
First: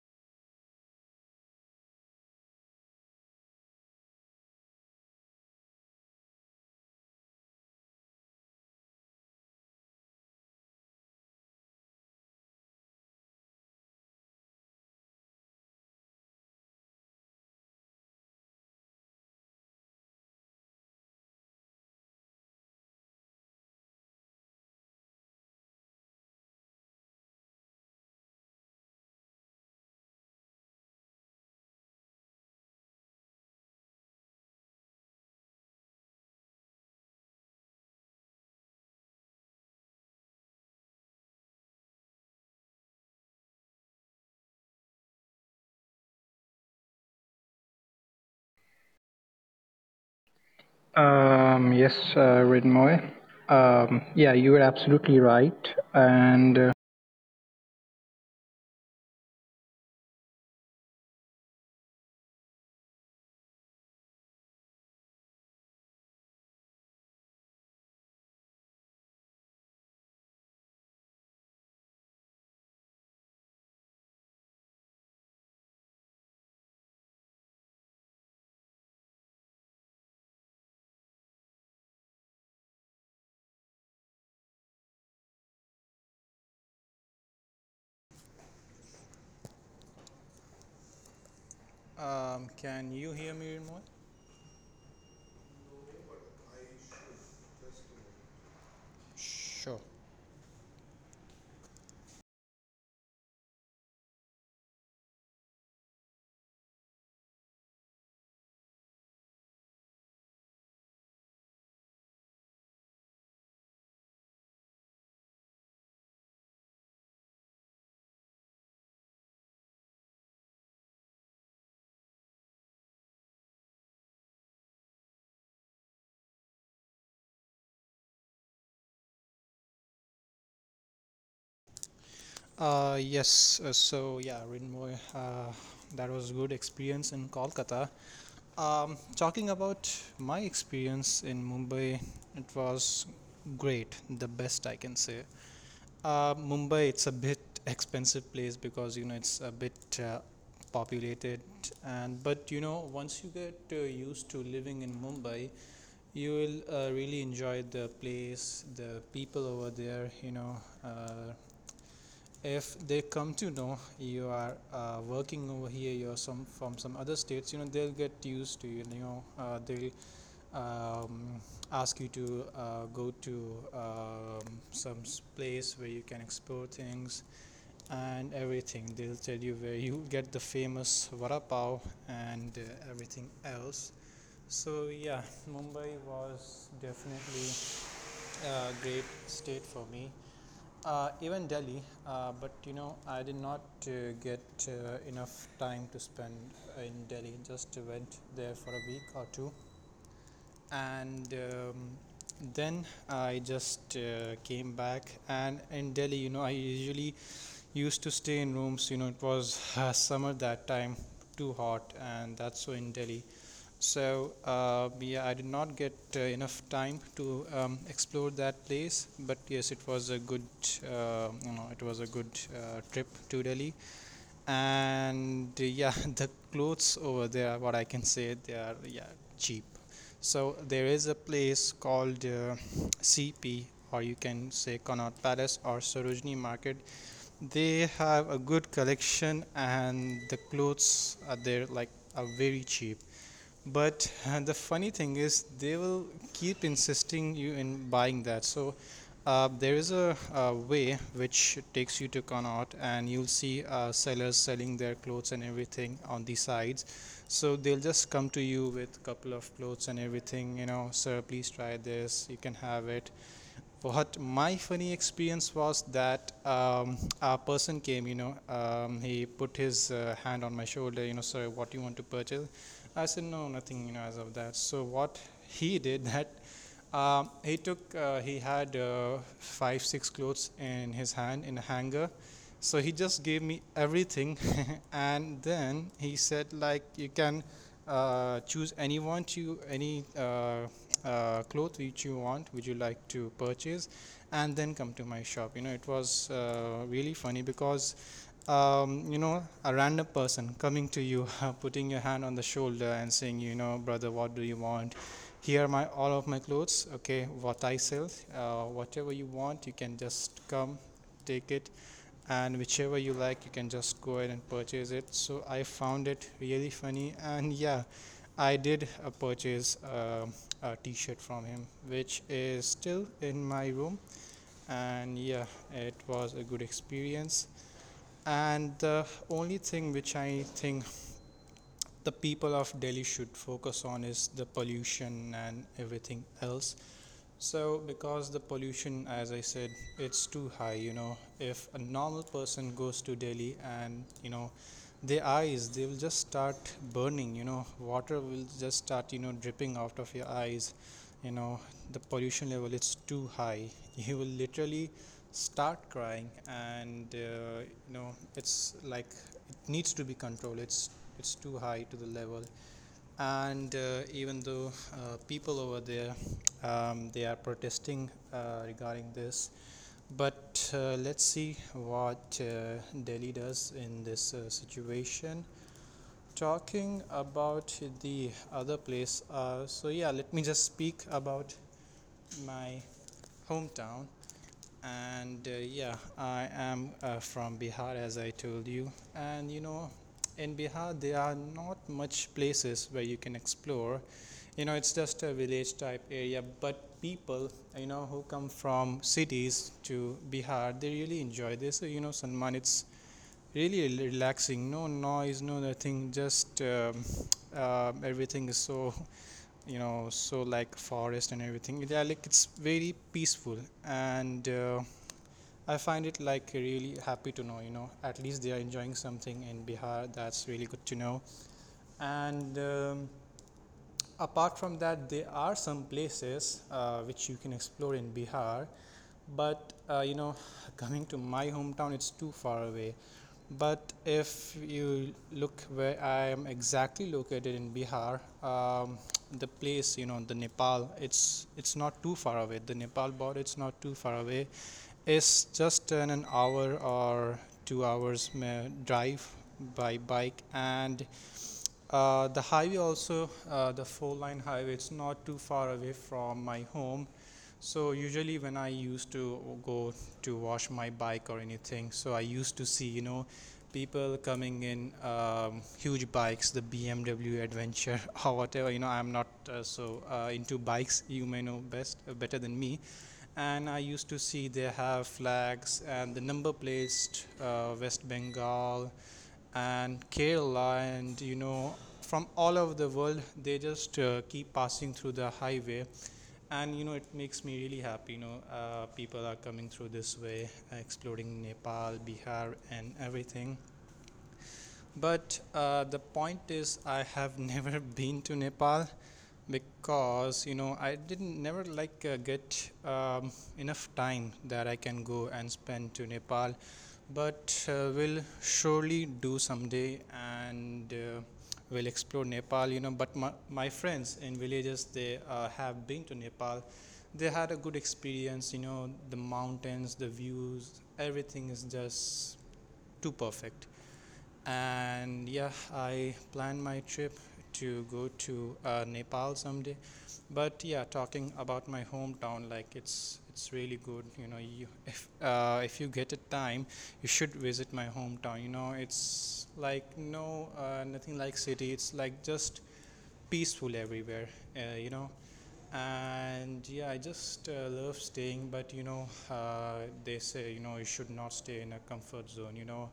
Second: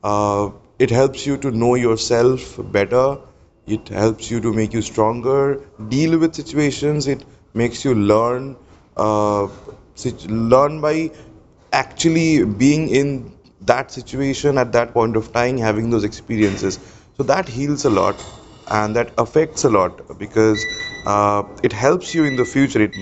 [SPEAKER 1] Uh, it helps you to know yourself better. It helps you to make you stronger, deal with situations. It makes you learn, uh, learn by actually being in that situation at that point of time, having those experiences. So that heals a lot, and that affects a lot because it helps you in the future. It
[SPEAKER 2] Yes, Rinmoy. Yeah, you were absolutely right, and um, can you hear me, Rinmoy? Sure. Yes. So yeah, Rinmoy, that was good experience in Kolkata. Talking about my experience in Mumbai, it was great, the best I can say. Mumbai, it's a bit expensive place because you know it's a bit populated, and but you know once you get used to living in Mumbai, you will really enjoy the place, the people over there. You know, uh, if they come to know you are working over here, you're some from some other states. You know, they'll get used to you. You know, they'll um, ask you to go to place where you can explore things and everything. They'll tell you where you get the famous vada pav and everything else. So yeah, Mumbai was definitely great state for me. Even Delhi, but you know, I did not get enough time to spend in Delhi. Just went there for a week or two, and then I just came back. And in Delhi, you know, I usually used to stay in rooms. You know, it was summer that time, too hot and that's so in Delhi. So yeah, I did not get enough time to explore that place, but yes, it was a good, it was a good trip to Delhi. And yeah, the clothes over there, what I can say, they are, yeah, cheap. So there is a place called CP, or you can say Connaught Palace or Sarojini Market. They have a good collection and the clothes are there, like, are very cheap. But the funny thing is they will keep insisting you in buying that. So there is a, way which takes you to Connaught and you'll see sellers selling their clothes and everything on the sides. So they'll just come to you with couple of clothes and everything, you know, sir, please try this, you can have it. What my funny experience was that a person came, you know, he put his hand on my shoulder, you know, sir, what do you want to purchase? I said, no, nothing, you know, as of that. So what he did that, he took, he had five, six clothes in his hand in a hanger. So he just gave me everything, and then he said, like, you can choose any one, to any cloth which you want, would you like to purchase and then come to my shop. You know, it was really funny because you know, a random person coming to you putting your hand on the shoulder and saying, you know, brother, what do you want, here are my, all of my clothes, okay, what I sell, whatever you want you can just come, take it, and whichever you like you can just go ahead and purchase it. So I found it really funny. And yeah, I did purchase a t-shirt from him which is still in my room. And yeah, it was a good experience. And the only thing which I think the people of Delhi should focus on is the pollution and everything else. So, because the pollution, as I said, it's too high, you know, if a normal person goes to Delhi and, you know, their eyes, they will just start burning, you know, water will just start, you know, dripping out of your eyes. You know, the pollution level, it's too high. You will literally start crying and, you know, it's like it needs to be controlled. It's too high to the level. And even though people over there, they are protesting regarding this, but let's see what Delhi does in this situation. Talking about the other place, so yeah, let me just speak about my hometown. And yeah, I am from Bihar, as I told you, and you know, in Bihar there are not much places where you can explore. You know, it's just a village type area, but people, you know, who come from cities to Bihar, they really enjoy this. So, you know, Salman, it's really relaxing, no noise, no nothing, just everything is so, you know, so like forest and everything. Yeah, like, it's very peaceful. And I find it like really happy to know, you know, at least they are enjoying something in Bihar. That's really good to know. And apart from that, there are some places which you can explore in Bihar, but you know, coming to my hometown, it's too far away. But if you look where I am exactly located in Bihar, the place, you know, the Nepal, it's not too far away. The Nepal border, it's not too far away, is just in an hour or 2 hours drive by bike. And the highway also, the four line highway, it's not too far away from my home. So usually when I used to go to wash my bike or anything, so I used to see, you know, people coming in huge bikes, the BMW Adventure or whatever. You know, I'm not so into bikes. You may know best, better than me. And I used to see they have flags and the number placed, West Bengal and Kerala, and you know, from all over the world they just keep passing through the highway. And you know, it makes me really happy, you know, people are coming through this way exploring Nepal, Bihar and everything. But the point is, I have never been to Nepal because, you know, I didn't never like get enough time that I can go and spend to Nepal. But will surely do someday, and will explore Nepal. You know, but my friends in villages, they have been to Nepal. They had a good experience. You know, the mountains, the views, everything is just too perfect. And yeah, I plan my trip to go to Nepal someday. But yeah, talking about my hometown, like, it's really good. You know, you, if you get a time, you should visit my hometown. You know, it's like no, nothing like city. It's like just peaceful everywhere. You know, and yeah, I just love staying. But you know, they say, you know, you should not stay in a comfort zone. You know,